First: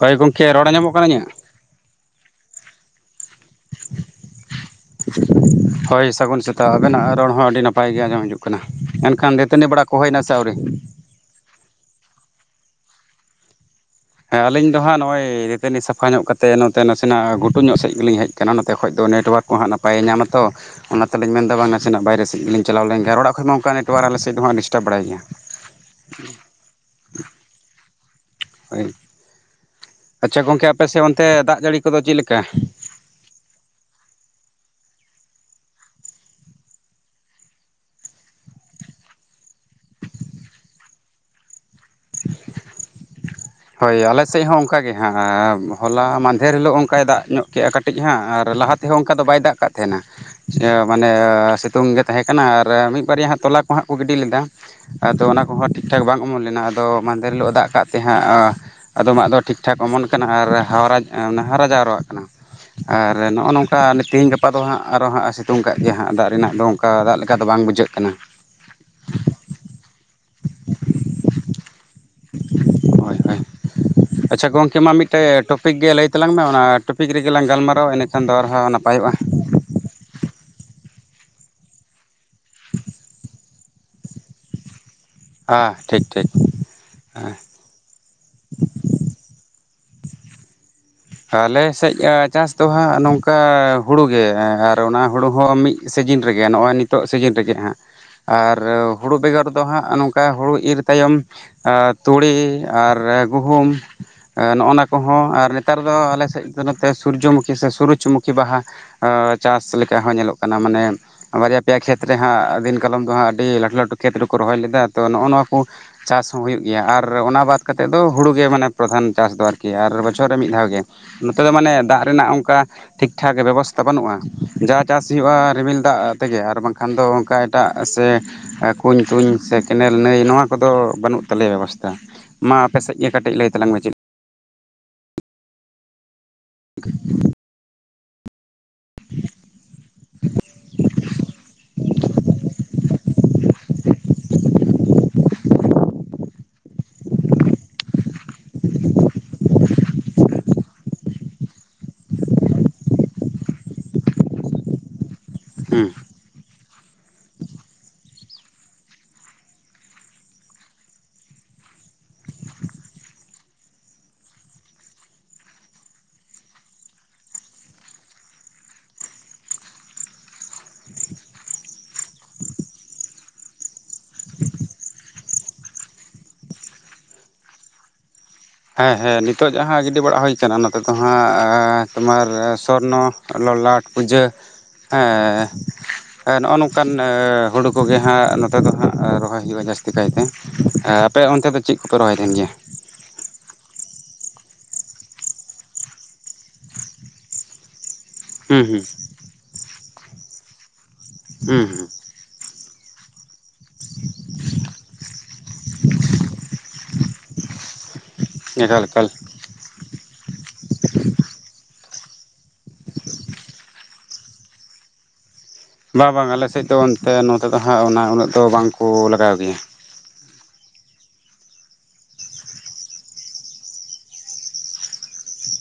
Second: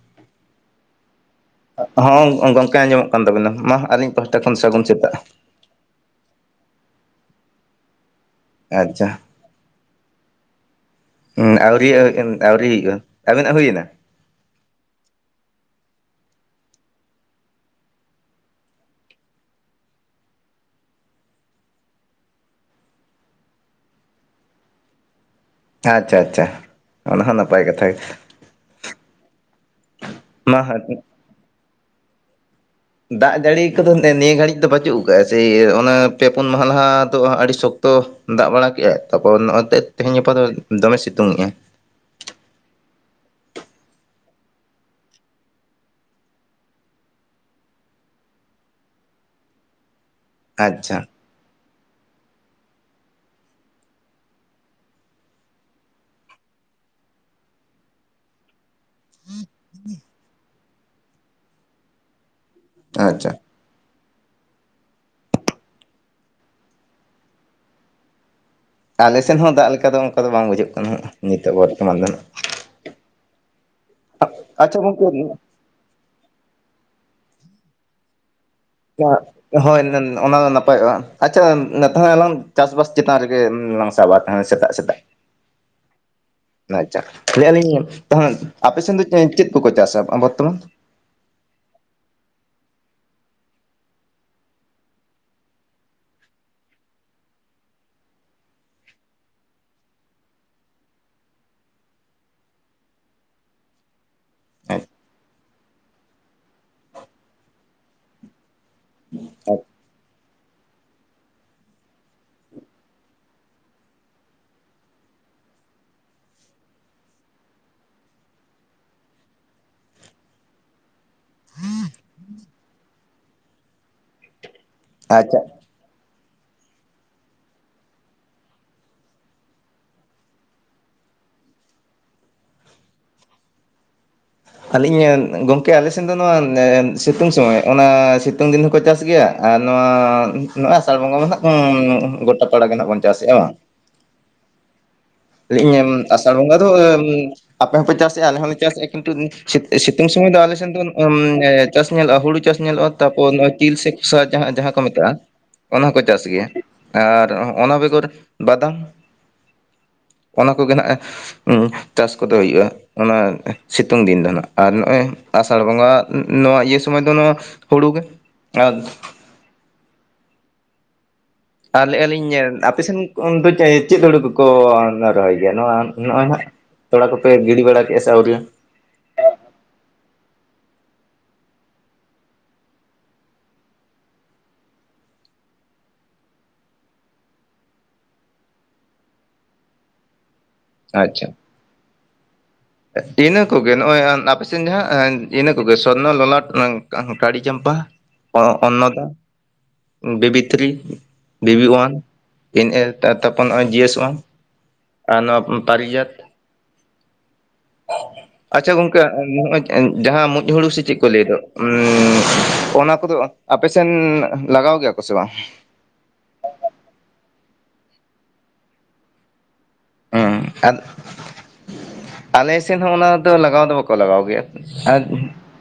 ᱦᱳᱭ ᱜᱚᱢᱠᱮ ᱨᱚᱲᱟ ᱟ ᱧᱚᱢᱚᱜ ᱠᱟᱱᱟ ᱤᱧᱭᱟᱜ ᱦᱚᱸ ᱜᱚᱝᱠᱮ ᱟᱸᱡᱚᱢᱚᱜ ᱠᱟᱱ ᱛᱟᱵᱤᱱᱟ ᱢᱟ ᱟᱹᱞᱤᱧ ᱯᱟᱦᱟᱴᱟ ᱠᱷᱚᱱ ᱥᱟᱜᱩᱱ ᱦᱳᱭ ᱥᱟᱹᱜᱩᱱ ᱥᱮᱛ ᱟᱜ ᱟᱵᱮᱱᱟᱜ ᱨᱚᱲ ᱦᱚᱸ ᱟᱹᱰᱤ ᱱᱟᱯᱟᱭ ᱜᱮ ᱟᱸᱡᱚᱢ ᱦᱤᱡᱩᱜ ᱠᱟᱱᱟ ᱟᱪᱪᱷᱟ ᱮᱱᱠᱷᱟᱱ ᱫᱟᱹᱛᱟᱹᱱᱤ ᱵᱮᱲᱟ ᱠᱚ ᱦᱩᱭᱱᱟ ᱥᱮ ᱟᱹᱣᱨᱤ ᱦᱩᱸ ᱟᱣᱨᱤ ᱟᱹᱣᱨᱤ ᱦᱩᱭᱩᱜ ᱟᱵᱤᱱᱟᱜ ᱦᱩᱭ ᱠᱟᱱᱟ ᱦᱮᱸ ᱟᱹᱞᱤᱧ ᱫᱚ ᱦᱟᱸᱜ ᱱᱚᱜᱼᱚᱭ ᱨᱟᱹᱛᱟᱹᱱᱤ ᱥᱟᱯᱷᱟ ᱧᱚᱜ ᱠᱟᱛᱮᱛ ᱱᱚᱛᱮ ᱱᱟᱥᱮᱱᱟᱜ ᱜᱷᱩ ᱧᱚᱜ ᱥᱮᱫ ᱜᱮᱞᱤᱧ ᱦᱮᱡ ᱟᱠᱟᱱᱟ ᱱᱚᱛᱮ ᱠᱷᱚᱡ ᱫᱚ ᱱᱮᱴᱣᱟᱨᱠ ᱠᱚ ᱦᱟᱸᱜ ᱱᱟᱯᱟᱭᱮ ᱧᱟᱢᱟ ᱛᱚ ᱚᱱᱟᱛᱮᱞᱤᱧ ᱢᱮᱱ ᱮᱫᱟ ᱵᱟᱝ ᱱᱟᱥᱮᱱᱟᱜ ᱵᱟᱭᱨᱮ ᱥᱮᱫ ᱞᱮᱞᱤᱧ ᱪᱟᱞᱟᱣ ᱞᱮᱱ ᱜᱮ ᱨᱚᱲ ᱟᱠᱷᱚᱡ ᱢᱟ ᱚᱱᱠᱟ ᱱᱮᱴᱣᱟᱨᱠ ᱟᱞᱮ ᱥᱮᱫ ᱫᱚ ᱦᱚᱸᱜ ᱰᱤᱥᱴᱟᱵ ᱵᱟᱲᱟᱭ ᱜᱮᱭᱟ [inaudible] ᱟᱪᱪᱷᱟ ᱟᱪᱪᱷᱟ ᱚᱱᱟ ᱦᱚ ᱱᱟᱯᱟᱭ ᱠᱟᱛᱷᱟ ᱜᱮ ᱟᱪᱪᱷᱟ ᱢᱟ ᱜᱚᱝᱠᱮ ᱟᱯᱮᱥᱮᱫ ᱚᱱᱛᱮ ᱫᱟᱜ ᱡᱟᱹᱲᱤ ᱠᱚᱫᱚ ᱪᱮᱫ ᱞᱮᱠᱟ᱾ ᱫᱟᱜ ᱡᱟᱹᱲᱤ ᱠᱚᱫᱚ ᱱᱤᱭᱟᱹ ᱜᱷᱟᱹᱲᱤᱡ ᱫᱚ ᱯᱟᱪᱩᱜ ᱠᱟᱜᱼᱟ ᱥᱮ ᱚᱱᱟ ᱯᱮ ᱯᱩᱱ ᱢᱟᱦᱟ ᱞᱟᱦᱟ ᱫᱚ ᱟᱹᱰᱤ ᱥᱚᱠᱛᱚ ᱫᱟᱜ ᱵᱟᱲᱟ ᱠᱮᱫᱟᱭ ᱛᱟᱨᱯᱚᱨ ᱱᱚᱜᱼᱚᱭᱛᱮ ᱛᱮᱦᱮᱧ ᱜᱟᱯᱟ ᱫᱚ ᱫᱚᱢᱮ ᱥᱤᱛᱩᱝᱮᱜᱼᱟᱭ᱾ [unintelligible] ᱦᱳᱭ ᱟᱞᱮᱥᱮᱫ ᱦᱚᱸ ᱚᱱᱠᱟᱟᱮ ᱦᱟᱸᱜ ᱦᱚᱞᱟ ᱢᱟᱫᱷᱮᱨ ᱦᱤᱞᱳᱜ ᱚᱱᱠᱟᱭ ᱫᱟᱜ ᱧᱚᱜ ᱠᱮᱫᱼᱟ ᱠᱟᱹᱴᱤᱡ᱾ ᱠᱟᱹᱴᱤᱡ ᱦᱟᱸᱜ ᱟᱨ ᱞᱟᱦᱟ ᱛᱮᱦᱚᱸ ᱚᱱᱠᱟ ᱫᱚ ᱵᱟᱭ ᱫᱟᱜ ᱠᱟᱜ ᱛᱟᱦᱮᱱᱟ, ᱟᱪᱪᱷᱟ ᱢᱟᱱᱮ ᱥᱤᱛᱩᱝ ᱜᱮ ᱛᱟᱦᱮᱸ ᱠᱟᱱᱟ, ᱟᱨ ᱢᱤᱫ ᱵᱟᱨᱭᱟ ᱦᱟᱸᱜ ᱛᱚᱞᱟ ᱠᱚ ᱦᱟᱸᱜ ᱠᱚ ᱜᱤᱰᱤ ᱞᱮᱫᱟ᱾ ᱟᱫᱚ ᱚᱱᱟ ᱠᱚᱦᱚᱸ ᱴᱷᱤᱠᱴᱷᱟᱠ ᱵᱟᱝ ᱚᱢᱚᱱ ᱞᱮᱱᱟ ᱟᱫᱚ ᱢᱟᱫᱮᱨ ᱦᱤᱞᱳᱜ ᱫᱟᱜ ᱠᱟᱜ ᱛᱮ ᱦᱟᱸᱜ ᱟᱫᱚᱢᱟᱜ ᱫᱚ ᱴᱷᱤᱠᱴᱷᱟᱠ ᱚᱢᱚᱱ ᱠᱟᱱᱟ ᱟᱨ ᱦᱟᱣᱨᱟᱡ ᱦᱟᱨᱟ ᱡᱟᱣᱨᱟᱜ ᱠᱟᱱᱟ ᱟᱨ ᱟᱪᱪᱷᱟ ᱱᱚᱜᱼᱚ ᱱᱚᱝᱠᱟ ᱚᱱᱠᱟᱮ ᱛᱮᱦᱮᱧ ᱜᱟᱯᱟ ᱫᱚ ᱦᱟᱸᱜ ᱟᱨᱚ ᱦᱟᱸᱜ ᱥᱤᱛᱩᱝ ᱠᱫ ᱜᱮᱭᱟ ᱦᱟᱸᱜ ᱫᱟᱜ ᱨᱮᱱᱟᱜ ᱫᱚ ᱚᱱᱠᱟ ᱫᱟᱜ ᱞᱮᱠᱟ ᱫᱚ ᱵᱟᱝ ᱵᱩᱡᱷᱟᱹᱜ ᱠᱟᱱᱟ᱾ ᱟᱞᱮ ᱥᱮᱫ ᱦᱚᱸ ᱫᱟᱜ ᱞᱮᱠᱟ ᱫᱚ ᱚᱱᱠᱟ ᱫᱚ ᱵᱟᱝ ᱵᱩᱡᱷᱟᱹᱜ ᱠᱟᱱᱟ ᱦᱟᱜ ᱱᱤᱛᱚᱜ ᱵᱚᱨᱛᱚᱢᱟᱱ ᱫᱚ ᱦᱳᱭ ᱦᱳᱭ ᱟᱪᱪᱷᱟ ᱜᱚᱢᱠᱮ ᱢᱟ ᱜᱚᱝᱠᱮ ᱢᱤᱫᱴᱮᱡ [unintelligible] ᱴᱚᱯᱤᱠ ᱜᱮ ᱞᱟᱹᱭ ᱛᱟᱞᱟᱝ ᱢᱮ ᱚᱱᱟ ᱴᱚᱯᱤᱠ ᱨᱮᱜᱮᱞᱟᱝ ᱜᱟᱞᱢᱟᱨᱟᱣᱟ᱾ ᱤᱱᱟᱹᱠᱷᱟᱱ ᱫᱚ ᱟᱨᱦᱚᱸ ᱚᱱᱟ ᱦᱳᱭ ᱚᱱᱟ ᱫᱚ ᱱᱟᱯᱟᱭᱚᱜᱼᱟ ᱟᱪᱪᱷᱟ ᱛᱟᱦᱚᱞᱮ ᱟᱞᱟᱝ ᱪᱟᱥᱵᱟᱥ ᱪᱮᱛᱟᱱ ᱨᱮᱜᱮ ᱞᱟᱝ ᱪᱟᱵᱟ ᱛᱟᱦᱮᱱᱟ ᱥᱮᱛᱟᱜ ᱥᱮᱛᱟᱜ ᱦᱮᱸ ᱴᱷᱤᱠ ᱴᱷᱤᱠ ᱟᱪᱪᱷᱟ ᱞᱟᱹᱭᱟᱞᱤᱧ ᱛᱟᱦᱮ ᱟᱯᱮᱥᱮᱱ ᱫᱚ ᱪᱮᱫ ᱠᱚᱠᱚ ᱪᱟᱥᱟ ᱵᱚᱨᱛᱚᱢᱟᱱ? ᱟᱞᱮ ᱥᱮᱫ ᱪᱟᱥ ᱫᱚ ᱦᱟᱸᱜ ᱱᱚᱝᱠᱟ ᱦᱩᱲᱩ ᱜᱮ, ᱟᱨ ᱚᱱᱟ ᱦᱩᱲᱩ ᱦᱚᱸ ᱢᱤᱫ ᱥᱤᱡᱤᱱ ᱨᱮᱜᱮ ᱱᱚᱜᱼᱚᱭ ᱱᱤᱛᱚᱜ ᱥᱤᱡᱤᱱ ᱨᱮᱜᱮ ᱦᱟᱸᱜ᱾ ᱟᱨ ᱦᱩᱲᱩ ᱵᱮᱜᱚᱨ ᱫᱚ ᱦᱟᱸᱜ ᱱᱚᱝᱠᱟ ᱦᱳᱲᱩ ᱤᱨᱻ ᱛᱟᱭᱚᱢ ᱛᱩᱲᱤ ᱟᱨ ᱜᱩᱦᱩᱢ ᱱᱚᱜᱼᱚ ᱱᱟ ᱠᱚᱦᱚᱸ ᱟᱨ ᱱᱮᱛᱟᱨ ᱫᱚ ᱟᱞᱮᱥᱮᱫ ᱫᱚ ᱱᱚᱛᱮ ᱥᱩᱨᱡᱚᱢᱩᱠᱷᱤ ᱥᱮ ᱥᱩᱨᱩᱡᱽ ᱢᱩᱠᱷᱤ ᱵᱟᱦᱟ ᱪᱟᱥ ᱞᱮᱠᱟ ᱦᱚᱸ ᱧᱮᱞᱚᱜ ᱠᱟᱱᱟ ᱢᱟᱱᱮ ᱵᱟᱨᱭᱟ ᱯᱮᱭᱟ ᱠᱷᱮᱛ ᱨᱮ ᱦᱟᱸᱜ ᱟᱹ ᱫᱤᱱ ᱠᱟᱞᱚᱢ ᱫᱚ ᱦᱟᱸᱜ ᱟᱹᱰᱤ ᱞᱟᱹᱴᱩ ᱞᱟᱹᱴᱩ ᱠᱷᱮᱛ ᱨᱮᱠᱚ ᱨᱚᱦᱚᱭ ᱞᱮᱫᱟ ᱾ ᱛᱚ ᱱᱚᱜᱼᱚ ᱱᱚᱣᱟ ᱠᱚ ᱪᱟᱥ ᱦᱚᱸ ᱦᱩᱭᱩᱜ ᱜᱮᱭᱟ ᱟᱨ ᱚᱱᱟ ᱵᱟᱫ ᱠᱟᱛᱮᱜ ᱫᱚ ᱦᱩᱲᱩ ᱜᱮ ᱢᱟᱱᱮ ᱯᱨᱚᱫᱷᱟᱱ ᱪᱟᱥ ᱫᱚ ᱟᱨᱠᱤ ᱟᱨ ᱵᱚᱪᱷᱚᱨ ᱢᱤᱫ ᱫᱷᱟᱣ ᱜᱮ, ᱱᱚᱛᱮ ᱫᱚ ᱢᱟᱱᱮ ᱫᱟᱜ ᱨᱮᱱᱟᱜ ᱚᱱᱠᱟ ᱴᱷᱤᱠ ᱴᱷᱟᱠ ᱵᱮᱵᱚᱥᱛᱷᱟ ᱵᱟᱹᱱᱩᱜᱼᱟ᱾ ᱡᱟ ᱪᱟᱥ ᱦᱩᱭᱩᱜᱼᱟ ᱟᱪᱪᱷᱟ ᱨᱤᱢᱤᱞ ᱫᱟᱜ ᱛᱮᱜᱮ ᱟᱨ ᱵᱟᱝᱠᱷᱟᱱ ᱫᱚ ᱚᱱᱠᱟ ᱮᱴᱟᱜ ᱥᱮ ᱠᱩᱧ ᱛᱩᱧ ᱥᱮ ᱠᱮᱱᱮᱞ ᱱᱟᱹᱭ ᱱᱚᱣᱟ ᱠᱚᱫᱚ ᱵᱟᱹᱱᱩᱜ ᱛᱟᱞᱮᱭᱟ ᱵᱮᱵᱚᱥᱛᱷᱟ᱾ ᱢᱟ ᱟᱯᱮ ᱥᱮᱫ ᱜᱮ ᱠᱟᱹᱴᱤᱡ ᱞᱟᱹᱭ ᱛᱟᱞᱟᱝ ᱢᱮ ᱪᱮᱫ? ᱟᱹᱞᱤᱧ ᱜᱚᱝᱠᱮ ᱟᱞᱮ ᱥᱮᱱ ᱫᱚ ᱱᱚᱣᱟ ᱥᱤᱛᱩᱝ ᱥᱚᱢᱚᱭ ᱚᱱᱟ ᱥᱤᱛᱩᱝ ᱫᱤᱱ ᱦᱚᱸᱠᱚ ᱪᱟᱥ ᱜᱮᱭᱟ, ᱟᱨ ᱱᱚᱣᱟ ᱱᱚᱜᱚᱭ ᱟᱥᱟᱲ ᱵᱚᱸᱜᱟ ᱢᱟ ᱱᱟᱦᱟᱜ ᱜᱚᱴᱟ ᱯᱟᱲᱟᱮ ᱱᱟᱦᱟᱜ ᱵᱚᱱ ᱪᱟᱥᱮᱜ-ᱟ ᱵᱟᱝ [unintelligible] [unintelligible] ᱤᱧ ᱟᱥᱟᱲ ᱵᱚᱸᱜᱟ ᱫᱚ [unintelligible] ᱟᱯᱮ ᱦᱚᱸᱯᱮ ᱪᱟᱥ ᱟᱞᱮ ᱦᱚᱸᱞᱮ ᱪᱟᱥ ᱠᱤᱱᱛᱩ ᱥᱤᱛᱩᱝ ᱥᱚᱢᱚᱭ ᱫᱚ ᱟᱞᱮᱱ [unintelligible] ᱪᱟᱥ ᱧᱮᱞᱚᱜᱼᱟ ᱦᱩᱲᱩ ᱪᱟᱥ ᱧᱮᱞᱚᱜᱼᱟ ᱛᱟᱯᱚᱨ ᱱᱚᱜ ᱛᱤᱞ ᱥᱮ ᱠᱚᱥᱟ ᱡᱟᱦᱟᱸ ᱡᱟᱦᱟᱸ ᱠᱚ ᱢᱮᱛᱟᱜᱼᱟ᱾ ᱚᱱᱟ ᱦᱩᱸ ᱦᱚᱸᱠᱚ ᱪᱟᱥ ᱜᱮᱭᱟ ᱟᱨ ᱚᱱᱟ ᱵᱮᱜᱚᱨ ᱵᱟᱫᱟᱢ᱾ ᱚᱱᱟ ᱠᱚᱜᱮ ᱱᱟᱜ [unintelligible] ᱪᱟᱥ ᱠᱚᱫᱚ ᱦᱩᱭᱩᱜᱼᱟ᱾ ᱚᱱᱟ ᱥᱤᱛᱩᱝ ᱫᱤᱱ ᱫᱚ ᱱᱟᱜ ᱟᱨ ᱱᱚᱜᱼᱚᱭ ᱟᱥᱟᱲ ᱵᱚᱸᱜᱟ ᱱᱚᱣᱟ ᱤᱭᱟᱹ ᱥᱚᱢᱚᱭ ᱫᱚ ᱱᱚᱣᱟ ᱦᱩᱲᱩ ᱜᱮ ᱟ ᱟᱨ ᱞᱟᱹᱭᱮᱫᱼᱟ ᱞᱤᱧ ᱟᱯᱮ ᱥᱮᱱ ᱫᱚ ᱪᱮᱫ ᱦᱩᱲᱩ ᱠᱚᱠᱚ ᱨᱚᱦᱚᱭ ᱜᱮᱭᱟ? ᱱᱚᱣᱟ ᱱᱚᱜᱼᱚᱭ ᱱᱟᱸᱜ ᱛᱚᱲᱟ ᱠᱚ ᱯᱮ ᱜᱤᱰᱤ ᱵᱟᱲᱟ ᱠᱮᱜ ᱟᱥᱟ ᱟᱹᱣᱨᱤ? ᱦᱮᱸ ᱦᱮᱸ ᱱᱤᱛᱚᱜ ᱡᱟᱦᱟᱸ ᱜᱤᱰᱤ ᱵᱟᱲᱟ ᱦᱩᱭ ᱟᱠᱟᱱᱟ ᱚᱱᱟ ᱛᱮ ᱫᱚ ᱦᱟᱸᱜ ᱛᱳᱢᱟᱨ ᱥᱚᱨᱱᱚ ᱞᱚᱞᱟᱴ ᱯᱩᱡᱟᱹ ᱦᱮᱸ ᱱᱚᱜᱼᱚ ᱱᱚᱝᱠᱟᱱ ᱦᱩᱲᱩ ᱠᱚᱜᱮ ᱦᱟᱸᱜ ᱱᱚᱛᱮ ᱫᱚ ᱦᱟᱸᱜ ᱨᱚᱦᱚᱭ ᱦᱩᱭᱩᱜᱼᱟ ᱡᱟᱹᱥᱛᱤ ᱠᱟᱭᱛᱮ᱾ ᱦᱮᱸ ᱟᱯᱮ ᱟᱪᱪᱷᱟ ᱚᱱᱛᱮ ᱫᱚ ᱪᱮᱫ ᱠᱚᱯᱮ ᱨᱚᱦᱚᱭ ᱛᱟᱦᱮᱱ ᱜᱮᱭᱟ? ᱤᱱᱟᱹ ᱠᱚᱜᱮ ᱱᱚᱜᱼᱚᱭ ᱟᱯᱮᱥᱮᱱ ᱡᱟᱦᱟᱸ ᱤᱱᱟᱹ ᱠᱚᱜᱮ ᱥᱚᱨᱱᱚ ᱞᱚᱞᱟᱴ ᱠᱟ ᱠᱟᱲᱤ ᱪᱟᱢᱯᱟ᱾ ᱦᱩᱸ ᱦᱩᱸ ᱚᱱᱱᱚᱫᱟ ᱵᱤᱵᱤ ᱛᱷᱨᱤ, ᱦᱩᱸ ᱵᱤᱵᱤ ᱚᱣᱟᱱ ᱦᱩᱸ ᱾ ᱯᱤᱱ ᱮ ᱛᱟᱨᱯᱚᱨ ᱱᱚᱜᱼᱚᱭ ᱡᱤ ᱮᱥ ᱚᱣᱟᱱ ᱟᱨ ᱱᱚᱣᱟ ᱛᱟ ᱛᱟᱨᱤᱡᱟᱛ ᱟᱪᱪᱷᱟ ᱮᱠᱟᱞ ᱜᱚᱝᱠᱮ ᱮᱠᱟᱞ ᱱᱚᱜᱼᱚᱭ ᱡᱟᱦᱟᱸ ᱢᱩᱡ ᱦᱩᱲᱩ ᱥᱮ ᱪᱮᱫ ᱠᱚ ᱞᱟᱹᱭ ᱫᱚ ᱚᱱᱟ ᱠᱚᱫᱚ ᱟᱯᱮᱥᱮᱱ ᱞᱟᱜᱟᱣ ᱜᱮᱭᱟ ᱠᱚ? ᱠᱚᱥᱮ ᱵᱟᱝ? ᱵᱟᱝ ᱵᱟᱝ ᱟᱞᱮᱥᱮᱫ ᱫᱚ ᱚᱱᱛᱮ ᱱᱚᱛᱮ ᱫᱚ ᱦᱟᱸᱜ ᱚᱱᱟ ᱩᱱᱟᱹᱜ ᱫᱚ ᱵᱟᱝᱠᱚ ᱞᱟᱜᱟᱣ ᱜᱮᱭᱟ᱾ ᱦᱩ [unintelligible] ᱟᱞᱮ ᱥᱮᱱ ᱦᱚᱸ ᱚᱱᱟ ᱫᱚ ᱞᱟᱜᱟᱣ ᱫᱚ ᱵᱟᱠᱚ ᱞᱟᱜᱟᱣ ᱜᱮᱭᱟ ᱟᱨ